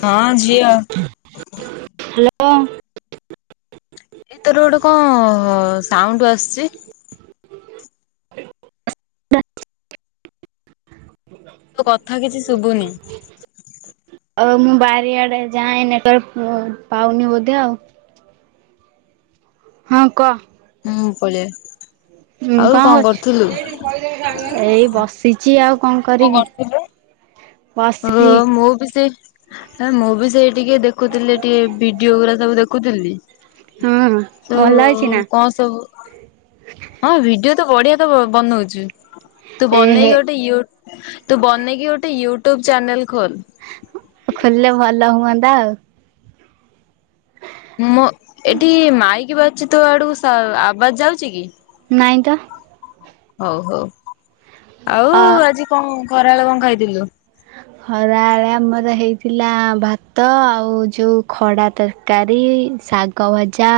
ହଁ ଝିଅ। [inaudible] ହ୍ୟାଲୋ। ଏ [inaudible] ତୋର ଗୋଟେ କଣ ସାଉଣ୍ଡ ଆସୁଛି। [unintelligible] ତୋ କଥା କିଛି ଶୁଭୁନି। ଆଉ ମୁଁ ବାରିଆଡେ ଯାଏନି ନେଟ [inaudible] ର୍କ ପାଉନି ବୋଧେ ଆଉ। ହଁ କହ। ହୁଁ ପଳିଆ ହୁଁ କଣ କରୁଛୁ? ଏଇ ବସିଛି ଆଉ କଣ କରିବି। ଓ ବସିଛି। ମୁଁ ବି ସେଇ ମୁଁ ବି ସେଇ ଟିକେ ଦେଖ ଦେଖୁଥିଲି ଟିକେ ଭିଡିଓ ଗୁଡା ସବୁ ଦେଖୁଥିଲି। ହଁ ତ ଭଲ ଅଛି ନା କଣ ସବୁ ହଁ ଭିଡିଓ ତ ବଢ଼ିଆ ତ ବନଉଛୁ। ତୁ ଏ ହେ ବନେଇକି ଗୋଟେ ୟୁବ ତୁ ବନେଇକି ଗୋଟେ ୟୁଟ୍ୟୁବ ଚ୍ୟାନେଲ ଖୋଲ୍। ଖୋଲିଲେ ଭଲ ହୁଅନ୍ତା ଆଉ। ମୁଁ ଏଠି ମାଇକି ବାଜୁଛି। ତୁ ଆଡକୁ ଆବାସ ଯାଉଛି କି! ନାଇଁ ତ। ହଉ ହଉ ଆଉ ଅ ଆଜି କଣ ଖରାବେଳୁ କଣ ଖାଇଥିଲୁ? ଖରାବେଳେ ଆମର ହେଇଥିଲା ଭାତ ଆଉ ଯୋ ଖଡା ତର କାରୀ, ଶାଗ ଭାଜା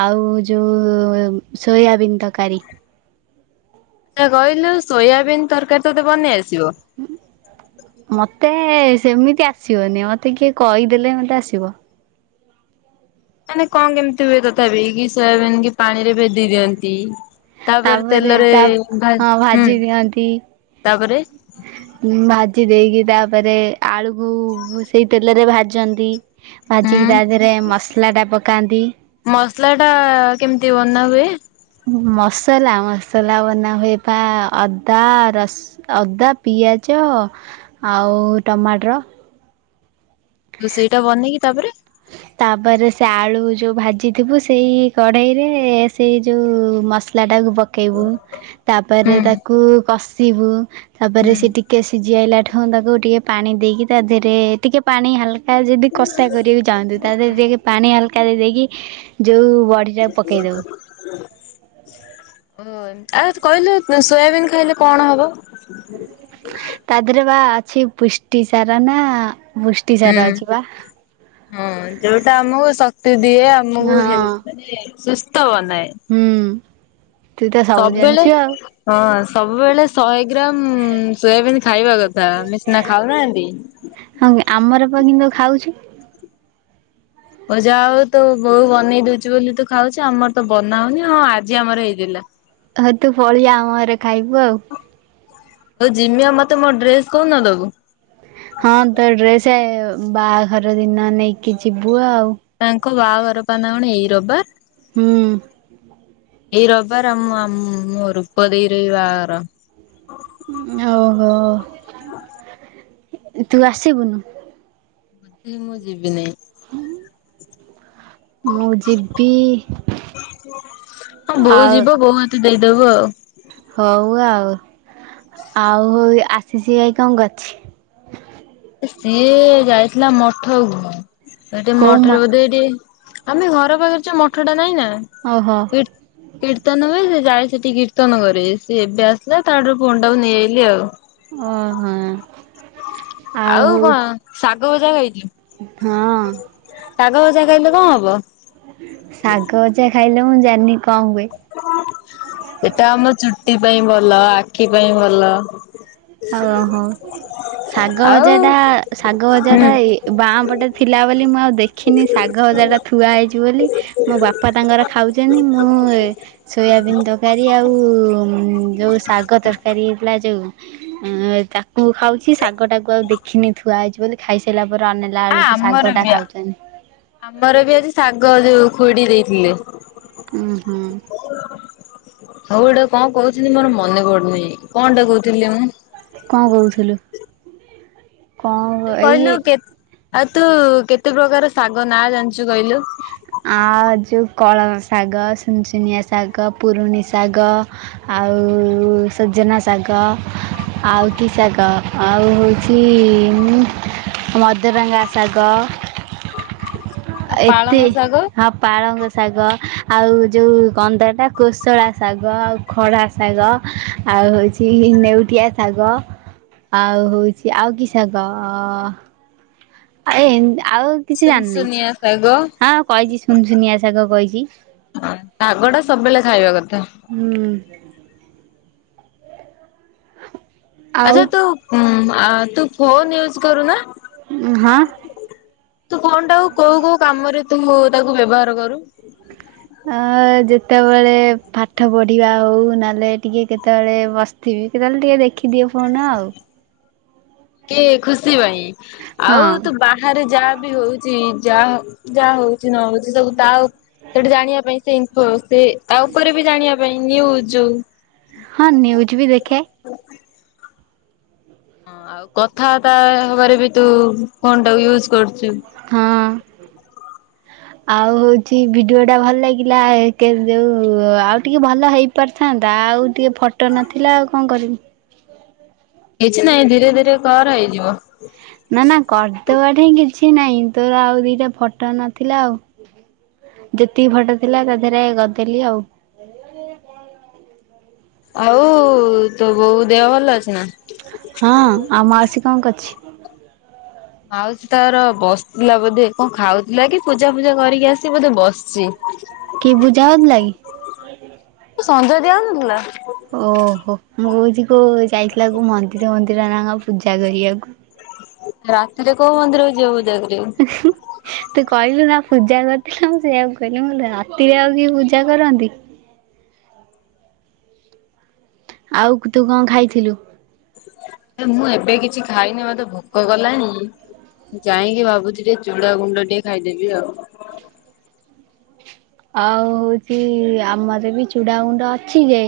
ଆଉ ଯୋଉ ସୋୟାବିନ୍ ତରକାରୀ। ଦେଖିଆ କହିଲୁ ସୋୟାବିନ୍ ତରକାରୀ ତୋତେ ବନେଇ ଆସିବ? ମତେ ସେମିତି ଆସିବନି ମତେ କିଏ କହିଦେଲେ ମତେ ଆସିବ। ମାନେ କଣ କେମିତି ହୁଏ ତଥାପି କି ସେ ମ କି ପାଣିରେ ଭେଦେଇ ଦିଅନ୍ତି। ତାପରେ ତେଲରେ ଭା ହଁ ହୁଁ ଭାଜି ଦିଅନ୍ତି। ତାପରେ? ଭାଜି ଦେଇକି ତାପରେ ଆଳୁକୁ ସେଇ ତେଲରେ ଭାଜନ୍ତି। ହୁଁ ଭାଜିକି ତା ଦେହରେ ମସଲା ଟା ପକାନ୍ତି। ମସଲା ଟା କେମିତି ବନା ହୁଏ? ମସଲା ମସଲା ବନା ହୁଏ ପା ଅଦା ରସ ଅଦା ପିଆଜ ଆଉ ଟମାଟର। ରୋଷେଇ ଟା ବନିକି ତାପରେ? ତାପରେ ସେ ଆଳୁ ଯୋଉ ଭାଜିଥିବୁ ସେଇ କଢେଇ ରେ ସେଇ ଯୋଉ ମସ ମାସଲା ପ ପକେଇବୁ ତା ହୁଁ ପରେ ତାକୁ କଷିବୁ ତାପରେ ହୁଁ। ସେ ଟିକେ ସିଜି ଆଇଲାଠୁ ହଁ ତାକୁ ଟିକେ ପାଣି ଦେଇକି ତା ଦେହରେ ଟିକେ ପାଣି ହାଲକା ଯଦି କଷା କରି [unintelligible] ଦେଇକି ପାଣି ହାଲକା ଦେଇ ଦେଇକି ଯୋଉ ବଢିଟାକୁ ପକେଇଦଉ [unintelligible] ଓ ଆଉ କହିଲେ ସୋୟାବିନ୍ ଖାଇଲେ କଣ ହବ? ତା ଦେହରେ ବା ଅଛି ପୁଷ୍ଟିସର ନା ପୁଷ୍ଟି ସାର ହୁଁ। ଅଛି ବା। ହଁ ଯୋଉଟା ଆମକୁ ଶକ୍ତି ଦିଏ ଆମକୁ ହେ ହଁ ମାନେ ସୁସ୍ଥ ବନାଏ। ହୁଁ। ତୁ ତ ସବୁ ସବୁବେଳେ ଜାଣିଛୁ ଆଉ ହଁ ସବୁବେଳେ ଶହେ ଗ୍ରାମ ସୋୟାବନ୍ ଖାଇବା କଥା ଆମେ ସିନା ଖାଉନାହାନ୍ତି। ହଁ କି ଆମର ପାଇଁ କିନ୍ତୁ ଖାଉଚି। ଓ ଯା ହଉ ତୋ ବୋଉ ବନେଇ ଦଉଚି ବୋଲି ତୁ ଖାଉଚୁ ଆମର ତ ବନା ହଉନି ହଁ ଆଜି ଆମର ହେଇଥିଲା। ହ ତୁ ପଲେଇ ଆ ଆମ ଘରେ ଖାଇବୁ ଆଉ। ହଉ ଜିମିଆ ମତେ ମୋ ଡ୍ରେସ କଉଦିନ ଦବୁ। ହଁ ତ ଡ୍ରେସ ବାହାଘର ଦିନ ନେଇକି ଯିବୁ ଆଉ। ତାଙ୍କ ବାହାଘର ପା ନା କଣ ଏଇ ରଵିବାର? ହୁଁ। ହ [unintelligible] ଏଇ ରଵିବାର ଆମ ଆମ ରୂପଦେଇରେ ବାହାଘର। ଓହୋ ତୁ ଆସିବୁନୁ? ମୁଁ ଯିବିି ନାଇଁ। ହୁଁ। ମୁଁ ଯିବି ଆଉ ତୁ ଦେଇଦବୁ ଆଉ। ହଉ ଆଉ ଆଉ ଆଶିସି ଭାଇ କଣ କରୁଚି? ସିଏ ଯାଇଥିଲା ମଠ କୁ ସେଠେ କୋଉ ମ ମଠରେ ବୋଧେଇ ଟିକେ ଆମେ ଘର ପାଖରେଛ ମଠ ଟା ନାଇଁ ନା? ହଁହଁ। ହ [unintelligible] [unintelligible] କୀର୍ତ୍ତନ ହୁଏ ସେ ଯାଏ ସେଠି କୀର୍ତ୍ତନ କରି ସିଏ ଏବେ ଆସିଲା ତାଠୁ ଫୋନଟାକୁ ନେଇ ଆଇଲି ଆଉ। ଅ ହଁ। ଆଉ କଣ ଶାଗ ଭଜା ଖାଇଥିଲୁ? ହଁ। ଶାଗ ଭଜା ଖାଇଲେ କଣ ହବ? ଶାଗ ଭଜା ଖାଇଲେ ମୁଁ ଜାଣିନି କଣ ହୁଏ। ଏଟା ଆମ ଚୁଟି ପାଇଁ ଭଲ ଆଖି ପାଇଁ ଭଲ। ଓହୋ ଶାଗ ଆଉ ଭଜା ଟା ଶାଗ ଭଜା ହୁଁ ଟା ଏଇ ବାଁପଟେ ଥିଲା ବୋଲି ମୁଁ ଆଉ ଦେଖିନି ଶାଗ ଭଜାଟା ଥୁଆ ହେଇଛି। ବୋଲି ମୋ ବାପା ତାଙ୍କର ଖାଉଛନ୍ତି ମୁଁ ସୋୟାବିନ୍ ତରକାରୀ ଆଉ ଯୋଉ ଶାଗ ତରକାରୀ ହେଇଥିଲା ଯୋଉ ଅ ତାକୁ ଖାଉଛି ଶାଗ ଟାକୁ ଆଉ ଦେଖିନି ଥୁଆ ହେଇଛି ବୋଲି। ଖାଇସାରିଲା ପରେ ଅନେଲା ଆ ଆଳୁକୁ ଆମର ଶାଗ ଟା ବି ଖାଉଛନ୍ତି। ଆମର ବି ଆଜି ଶାଗ ଯୋଉ ଖୁଡି ଦେଇଥିଲେ। ହୁଁ ହୁଁ। ହଉ ଏଇଟା କଣ କହୁଛନ୍ତି ମୋର ମନେ ପଡୁନିଁ କଣ ଟା କହୁଥିଲି ମୁଁ। କଣ କହୁଥିଲୁ? କଣ ତୁ କହିଲୁ ଏଇ କେ ଆଉ ତୁ କେତେ ପ୍ରକାର ଶାଗ ନାଁ ଜାଣିଛୁ କହିଲୁ? ଆଉ ଯେଉଁ କଳମ ଶାଗ ସୁନୁସୁନିଆ ଶାଗ ପୁରୁଣି ଶାଗ। ଆଉ ସଜନା ଶାଗ। ଆଉ କି ଶାଗ ଆଉ ହଉଛି ମଦରଙ୍ଗା ଶାଗ। ଆ ତେ ହଁ ପାଳଙ୍ଗ ଶାଗ ଆଉ ଯେଉ କଣ ତ ହେଟା କୋଶଳା ଶାଗ ଆଉ ଖଡା ଶାଗ ଆଉ ହେଉଛି ନେଉଟିଆ ଶାଗ। ଆଉ ହଉଛି ଆଉ କି ଶାଗ ଅ ହେ ଏ ଦ ଆଉ କିଛି ଶୁନୁ ଜାଣିନି ସୁୁନିଆସାଗ। ହଁ କହିଛି ସୁନୁସୁନିଆ ସାଗ କହିଛି। ହ ଶାଗ ଟା ସବୁବେଳେ ଖାଇବା କଥା। ହୁଁ। ଆଉ ଆଛା ତୁ ଉଁ ଆ ତୁ ଫୋନ ୟୁଜ କରୁନା? ହଁ। ତୁ କଣ ଟା କୋଉ କୋଉ କାମରେ ତୁ ତାକୁ ବ୍ୟବହାର କରୁ? ଅ ଯେତେବେଳେ ପାଠ ପଢିବା ହଉ ନହେଲେ ଟିକେ କେତେବେଳେ ବ ଥିବି କି କେତେବେଳେ ଟିକେ ଦେଖିଦିଅ ଫୋନ୍ ଆଉ। ଟିକିଏ ଖୁସି ପାଇଁ ଆଉ ହଁ ତୁ ବା ଠାରେ ଯାହା ବି ହଉଛି ଯାହା ଯାହା ହଉଛି ନ ହଉଛି ସବୁ ତା ସେଠି ଜାଣିବା ପାଇଁ ସେ ସେ ଆଉ ଉପରେ ବି ଜାଣିବା ପାଇଁ ନିୟୁଜ ହଁ ନ୍ୟୁଜ୍ ବି ଦେଖେ। ହଁ। ଆଉ କଥାବାର୍ତ୍ତା ହବାରେ ବି ତୁ ଫୋନ୍ ଟାକୁ ୟୁଜ କରୁଛୁ। ହଁ। ହ। ଆଉ ହଉଛି ଭିଡିଓ ଟା ଭଲ ଲାଗିଲା ଯୋଉ ଆଉ ଟିକେ ଭଲ ହେଇ ପାରିଥାନ୍ତା ଆଉ ଟିକେ ଫଟୋ ନଥିଲା ଆଉ କଣ କରିବି। କିଛି ନାଇଁ ଧୀରେ ଧୀରେ କର ହେଇଯିବ। ନା ନା କରିଦବାଠିଁ କିଛି ନାହିଁ ତୋର ଆଉ ଦିଟା ଫଟ ନଥିଲା ଆଉ। ଯେତିକି ଫଟ ଥିଲା ତା ଦେହରେ କରଦେଲି ଆଉ। ଆଉ ତୋ ବୋଉ ଦେହ ଭଲ ଅଛି ନା? ହଁ ଆଉ ମାଉସୀ କଣ କରୁଚି? ମାଉସୀ ତାର ବସିଥିଲା ବୋଧେ କଣ ଖାଉଥିଲା କି ପୂଜା ଫୂଜା କରିକି ଆସିି ବୋଧେ ବସିଚି। କି ବୁଝାହୋଉ ଥିଲାଗି? ସନ୍ଧ୍ୟା ଦିଆହୋଉନଥିଲା? ଓହୋ ମୁଁ କୋହୁଚି କୋଉ ଯାଇଥିଲା କୋ ମନ୍ଦିର ଫ ନ୍ଦିର ନାକଣ ପୂଜା କରିବାକୁ। ରାତିରେ କୋଉ ମନ୍ଦିରକୁ ଯିବ ପୂଜା କରିବାକୁ? [inaudible] ତୁ କହିଲୁ ନା ପୂଜା କରିଥିଲୁ ମୁଁ ସେଇଆକୁ କହିଲି ରାତିରେ ଆଉ କିଏ ପୂଜା କରନ୍ତି। ଆଉ ତୁ କଣ ଖାଇଥିଲୁ? ମୁଁ ଏବେ କିଛି ଖାଇନି ମତେ ଭୋକ କଲାଣି। ଯାଇଁକି ଭାବୁଚି ଟିକେ ଚୁଡ଼ା ଗୁଣ୍ଡ ଟିକେ ଖାଇଦେବି ଆଉ। ଆଉ ହୋଉଚି ଆମର ବି ଚୁଡ଼ା ଗୁଣ୍ଡ ଅଛି ଯେ।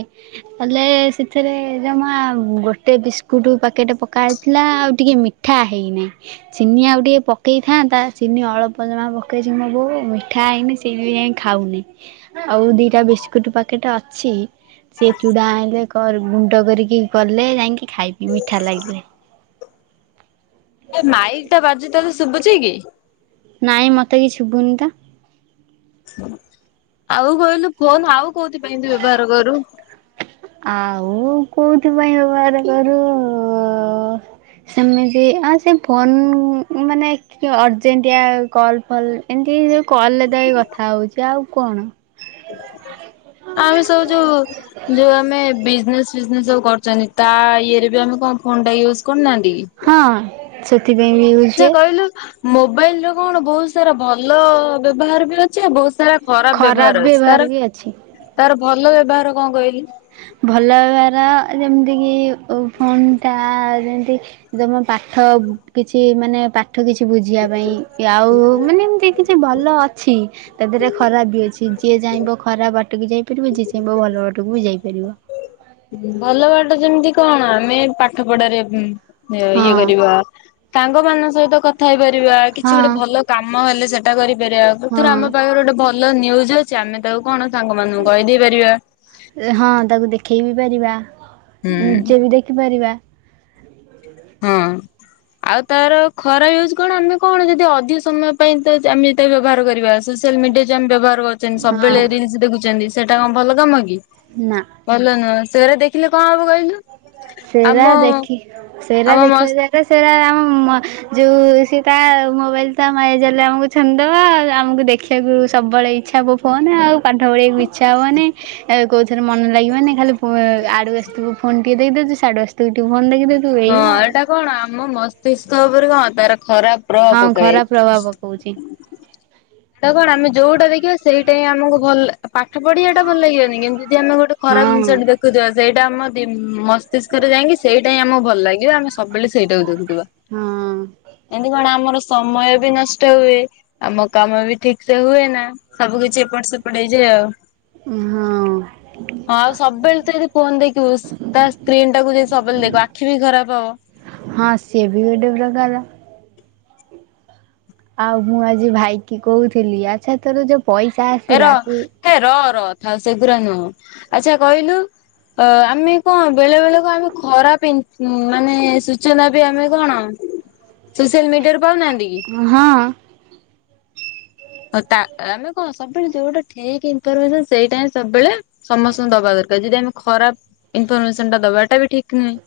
ହେଲେ ସେଥିରେ ଜମା ଗୋଟେ ବିସ୍କୁଟ ପ୍ୟାକେଟ ପକ ହୋଇଥିଲା ଆଉ ଟିକେ ମିଠା ମିଠା ହେଇ ନେଇଁ। ଚିନି ଆଉ ଟିକେ ପକେଇଥାନ୍ତା ଚିନି ଅଳପ ଜମା ପକେଇଚି ମୋ ବୋଉ ମିଠା ହେଇନି ଚିନି ଖାଉନି ଆଉ ଦିଟା ବିସ୍କୁଟ ପାକେଟେ ଅଛି। ସିଏ ଚୁଡ଼ା ଆଣିଲେ ଗୁଣ୍ଡ କରିକି କଲେ ଯାଇଁକି ଖାଇବି ମିଠା ଲାଗିଲେ। ଆରେ ମାଇଲ ଟା ବାଜୁଚି ତତେ ଶୁଭୁଚି କି? ନାଇଁ ମତେ କିଛି ଶୁବୁନି ତ। ଆଉ କହିଲୁ ଫୋନ ଆଉ କୋଉଥିପାଇଁ ତୁ ବ୍ୟବହାର କରୁ? ଆଉ କୋଉଥିପାଇଁ ବ୍ୟବାହାର କରୁ ସେମିତି ହଁ ସେ ଫୋନ୍ ମାନେ ଟିକେ ଅର୍ଜେଷ୍ଟିଆ କଲ୍ ଫଲ ଏମିତି କଲରେ ଥାଇ କଥା ହୋଉଚି ଆଉ କଣ। ଆମେ ସବୁ ଯୋଉ ଯୋଉ ଆମେ ବିଜନେସ୍ ବିଯିନେସ ସବୁ କରୁଚନ୍ତି ତା ଇଏରେ ବି ଆମେ କଣ ଫୋନ୍ ଟା ୟୁଜ୍ କରୁନାହାନ୍ତିକି। ହଁ। ସେଥିପାଇଁ ବି ୟୁଜ ଆଚ୍ଛା ହୁଏ କଇଲୁ? ମୋବାଇଲ ର କଣ ବୋହୁତ ସାରା ଭଲ ବ୍ୟବହାର ବି ଅଛି ଆଉ ବୋହୁତ ସାରା ଖରାପ ବ୍ୟବହାର ଅଛି ତାର ତାର ଭଲ ବ୍ୟବହାର କଣ କହିଲି? ଭଲ ବ୍ୟବହାର ଯେମିତି କି ଫୋନ ଟା ଯେମିତି ତମ ପାଠ କିଛି ମାନେ ପାଠ କିଛି ବୁଝିବା ପାଇଁ ଆଉ ମାନେ ଏମିତି କିଛି ଭଲ ଅଛି। ତା ଦେହରେ ଖରାପ ବି ଅଛି ଯିଏ ଚାଇଁବ ଖରାପ ବାଟକୁ ଯାଇପାରିବ ଯିଏ ଚାହିଁବ ଭଲ ବାଟକୁ ବି ଯାଇପାରିବ। ଭଲ ବାଟ ଯେମିତି କଣ ଆମେ ପାଠ ପଢାରେ ଇଏ ହଁ କରିବା ସାଙ୍ଗ ମାନଙ୍କ ସହିତ କଥା ହେଇପାରିବା କିଛି ହଁ ଗୋଟେ ଭଲ କାମ ହେଲେ ସେଠା [unintelligible] ଆମ ହଁ ପାଖରେ ଗୋଟେ ଭଲ ନିୁଜ ଅଛି ଆମେ ତାକୁ କଣ ସାଙ୍ଗମାନଙ୍କୁ କହିଦେଇ ପାରିବା। ହଁ ତାକୁ ଦେଖେଇ ବି ପାରିବା ହୁଁ ନିଜେ ବି ଦେଖି ପାରିବା। ହଁ। ଆଉ ତାର ଖରାପ ୟୁଜ୍ କଣ ଆମେ କଣ ଯଦି ଅଧିକ ସମୟ ପାଇଁ ତ ଆମେ ଯେତେ ବ୍ୟବହାର କରିବା [unintelligible] [unintelligible] ବ୍ୟବହାର କରୁଚନ୍ତି ହଁ ସବୁବେଳେ ରିଲ୍ସି ଦେଖୁଚନ୍ତି ସେଟା କଣ ଭଲ କାମ କି। ନା। ଭଲ ନୁହଁ ସେରା ଦେଖିଲେ କଣ ହବ କହିଲୁ। ଆମ ସେରା ଦେଖି ସେରା ଆମ ଦେଖିଲା ମସ୍ତ ଯାଏ ସେଟା ଆମ ଯୋଉ ସେ ତା ମୋବାଇଲ ତା ମାୟାଜାଲରେ ଆମକୁ ଛନ୍ଦିଦବ ଆ ଆମକୁ ଦେଖି ଦେଖିଆକୁ ସବୁବେଳେ ଇଚ୍ଛା ହବ ଫୋନ ଆଉ ପାଠ ପଢିବାକୁ ଇଚ୍ଛା ହବନି ଆଉ କଉଥରେ ମନ ଲାଗିବନି ଖାଲି ଆଡୁ ଆସିଥିବୁ ଫୋନ ଟିକେ ଦେଖିଦଉଛି ସାଡୁ ଆସି ତୁ [unintelligible] ଫୋନ ଦେଖି ଦଉଥିବୁ ହଁ ଏଇଆ ଆଉ। ଏଇଟା କଣ ଆମ ମସ୍ତିଷ୍କ ଉପରେ କଣ ତାର ଖରାପ ପ୍ରଭାବ ହଁ ପକାଏ। ଖରାପ ପ୍ରଭାବ ପକଉଛି ତ କଣ ଆମେ ଯଉଟା ଦେଖିବା ସେଇଟା ହିଁ ଆମକୁ ଭଲ ପାଠ ପଢିବା ଟା ଭଲ ଲାଗିବନି କେମତି ଯଦି ଆମେ ଗୋଟେ ଖରାପ ହଁ ଜିନିଷଟି ଦେଖୁଥବା ସେଇଟା ଆମ ମସ୍ତିଷ୍କରେ ଯାଇକି ସେଇଟା ହି ଆମକୁ ଭଲ ଲାଗିବ ଆମେ ସବୁବେଳେ ସେଇଟାକୁ ଦେଖୁଥିବା। ହଁ ଏମତି କଣ ଆମର ସମୟ ବି ନଷ୍ଟ ହୁଏ। ଆମ କାମ ବି ଠିକ ସେ ହୁଏ ନା ସବୁ କିଛି ଏପଟ ସେପଟ ହେଇଯାଏ ଆଉ। ହଁ ହଁ ଆଉ ସବୁବେଳେ ତ ଯଦି ଫୋନ ଦେଖିବୁ ତା ସ୍କ୍ରିନ୍ ଟାକୁ ଯ ସବୁବେଳେ ଦେଖିବୁ ଆଖି ବି ଖରାପ ହବ। ହଁ ସିଏବି ଗୋଟେ ପ୍ରକାର। ଆଉ ମୁଁ ଆଜି ଭାଇକି କହୁଥିଲି ଆଚ୍ଛା ତୋର ଯୋଉ ପଇସା ଏ ଆସିଲା ତୁ ରହ ଏ ରହ ରହ ଥାଉ ଆଉ ସେଗୁରା ନୁହଁ ଆଚ୍ଛା କହିଲୁ ଅ ଆମେ କଣ ବେଳେ ବେଳେ ବେଳେ ଆମେ ଖରା ପି ମାନେ ସୂଚନା ବି ଆମେ କଣ ସୋସିଆଲ ମିଡିଆରୁ ପାଉନାହାନ୍ତି କି? ହଁ। ହଉ ତା ଆମେ କଣ ସବୁବେଳେ ଯୋଉଟା ଠିକ୍ ଇନଫରମେସନ୍ ସେଇଟା ହିଁ ସବୁବେଳେ ସମସ୍ତଙ୍କୁ ଦବା ଦରକାର। ଯଦି ଆମେ ଖରାପ ଇନଫରମେସନ୍ ଟା ଦବାଟା ବି ଠିକ୍ ନୁହେଁ।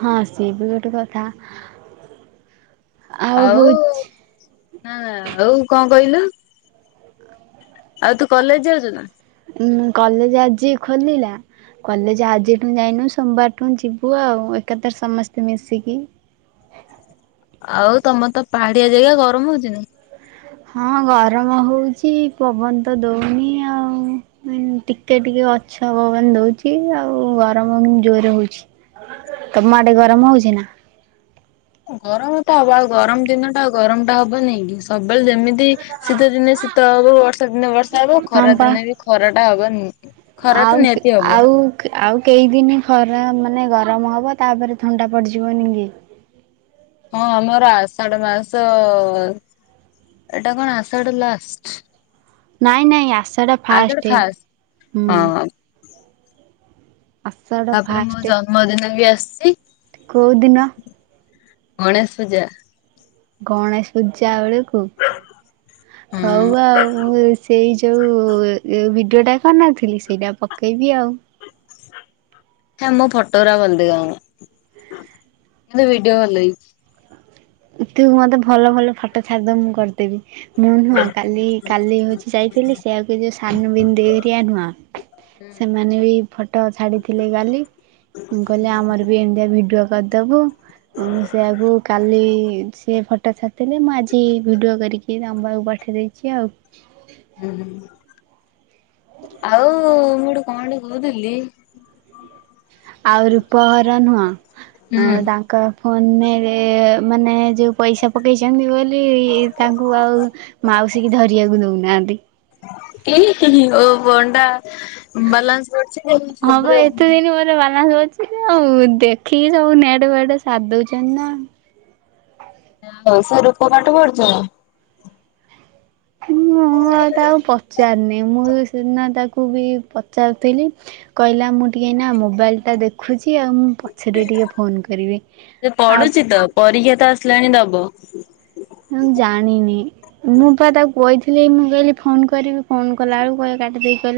ହଁ ସିଏ ବି ଗୋଟେ କଥା। ଆଉ ନା ଆଉ କଣ କହିଲୁ ଆଉ ତୁ କଲେଜ୍ ଯାଉଛୁ ନା? ଉଁ କଲେଜ୍ ଆଜି ଖୋଲିଲା କଲେଜ୍ ଆଜିଠୁ ଯାଇନୁ ସୋମବାରଠୁ ଯିବୁ ଆଉ ଏକାଥରେ ସମସ୍ତେ ମିଶିକି। ଆଉ ତମର ତ ପାହାଡ଼ିଆ ଜାଗା ଗରମ ହଉଚିନା? ହଁ ଗରମ ହଉଛି ପବନ ତ ଦଉନି ଆଉ। ନାଁଇ ଟିକେ ଟିକେ ଗଛ ପବନ ଦଉଛି ଆଉ ଗରମ ଜୋରେ ହଉଛି। ତମ ଆଡେ଼ ଗରମ ହଉଚି ନା? ଗରମ ତ ହବ ଆଉ ଗରମ ଦିନ ଟା ଆଉ ଗରମ ଟା ହବ ନାଇଁକି ସବୁବେଳେ ଯେମିତି ତି ଶୀତ ଦିନେ ଶୀତ ହବ, ବର୍ଷା ଦିନେ ବର୍ଷା ହବ, ହଁ ଖରା ପା ଦିନେ ବି ଖରାଟା ହବା ନି ଖରା ଆଉ ତ ନିହାତି ହବ। ଆଉ ଆଉ କେଇଦିନି ଖରା ମାନେ ଗରମ ହବ ତାପରେ ଥଣ୍ଡା ପଡ଼ିଯିବନି କି? ହଁ ଆମର ଆଷାଢ଼ ମାସ ଏଇଟା କଣ ଆଷାଢ଼ ଲାଷ୍ଟ। ନାଇଁ, ନାଇଁ ଆଷାଢ଼ ଫାଷ୍ଟ ହୁଁ। ହଁ ଆଷାଢ଼ ତାପରେ ମୋ ଜନ୍ମଦିନ ବି ଆସିଚି। କୋଉଁ ଦିନ? ଗଣେଶ ପୂଜା। ଗଣେଶ ପୂଜା ବେଳକୁ ହଁ ହଉ ଆଉ ମୁଁ ଉଇ ସେଇ ଯୋଉ ଭିଡିଓ ଟା କରିନଥିଲି ସେଇଟା ପକେଇବି ଆଉ। ହେ ମୋ ଫଟୋ ଗୁରା ଭଲ ଦେଖାଯାଉନି କିନ୍ତୁ ଭିଡ଼ିଓ ଭଲ ହେଇଛି। ତୁ ମତେ ଭଲ ଭଲ ଫଟୋ ଛାଡି଼ ଦବୁ ମୁଁ କରିଦେବି। ମୁଁ ନୁହଁ କାଲି, କାଲି ହଉଚି ଯାଇଥିଲି ସେଇଆ କୁ ଯୋଉ ସାନୁ ମିନି ଦେଇ ହରିଆ ନୁହଁ ହୁଁ ସେମାନେ ବି ଫଟୋ ଛାଡ଼ିଥିଲେ କାଲି ମୁଁ କହିଲି ଆମର ବି ଏମିତିଆ ଭିଡ଼ିଓ କରିଦବୁ। ମୁଁ ସେଇ ଆକୁ କାଲି ସେ ଫଟୋ ଛାଡି଼ଥିଲି ମୁଁ ଆଜି ଭିଡ଼ିଓ କରିକି ତମ ପାଖକୁ ପଠେଇ ଦେଇଚି ଆଉ। ହୁଁ ହୁଁ ଆଉ ମୁଡ୍ କଣ ଗୋଟେ କହୁଥିଲି ଆଉ ରୂପ ଘର ନୁହଁ ଅ ହୁଁ ତାଙ୍କ ଫୋନ୍ ରେ ମାନେ ଯୋଉ ପଇସା ପକେଇଚନ୍ତି ବୋଲି ତାଙ୍କୁ ଆଉ ମାଉସୀ କିି ଧରିଆକୁ ଦଉନାହାନ୍ତି। ଉଁ -ହୁଁ ହୁଁ ଓ ଫୋନ୍ ଟା ବାଲାନ୍ସ ପଡ଼ିଚି କେମତି ହଁ ବା ସୁଵିଵ ଏତେ ଦିନ ବାଲାନ୍ସ ବଞ୍ଚିଛି ଆଉ ଦେଖିକି ସବୁ ନେଟ୍ ଫେଟ୍ ସାରିଦଉଚନ୍ତି ନା। [unintelligible] ରୂପ ପାଠ ପଢଚି ନା? ମୁଁ ଆଉ ତାକୁ ପଚାରିନି ମୁଁ ବି ସେଦିନ ତାକୁ ବି ପଚାରୁଥିଲି। କହିଲା ମୁଁ ଟିକେ ଏଇନା ମୋବାଇଲ୍ ଟା ଦେଖୁଚି ଆଉ ମୁଁ ପ ଛରେ ଟିକେ ଫୋନ୍ କରିବି ସେ ଆଉ ପଢୁଛି ତ ପରୀକ୍ଷା ତ ଆସିଲାଣି ଦବ। ହୁଁ ଜାଣିନି। ମୁଁ ପା ତାକୁ କହିଥିଲି ମୁଁ କହିଲି ଫୋନ୍ କରିବି ଫୋନ୍ କଲା ବଳକୁ କହିଲା କାଟି ଦେଇ କହିଲା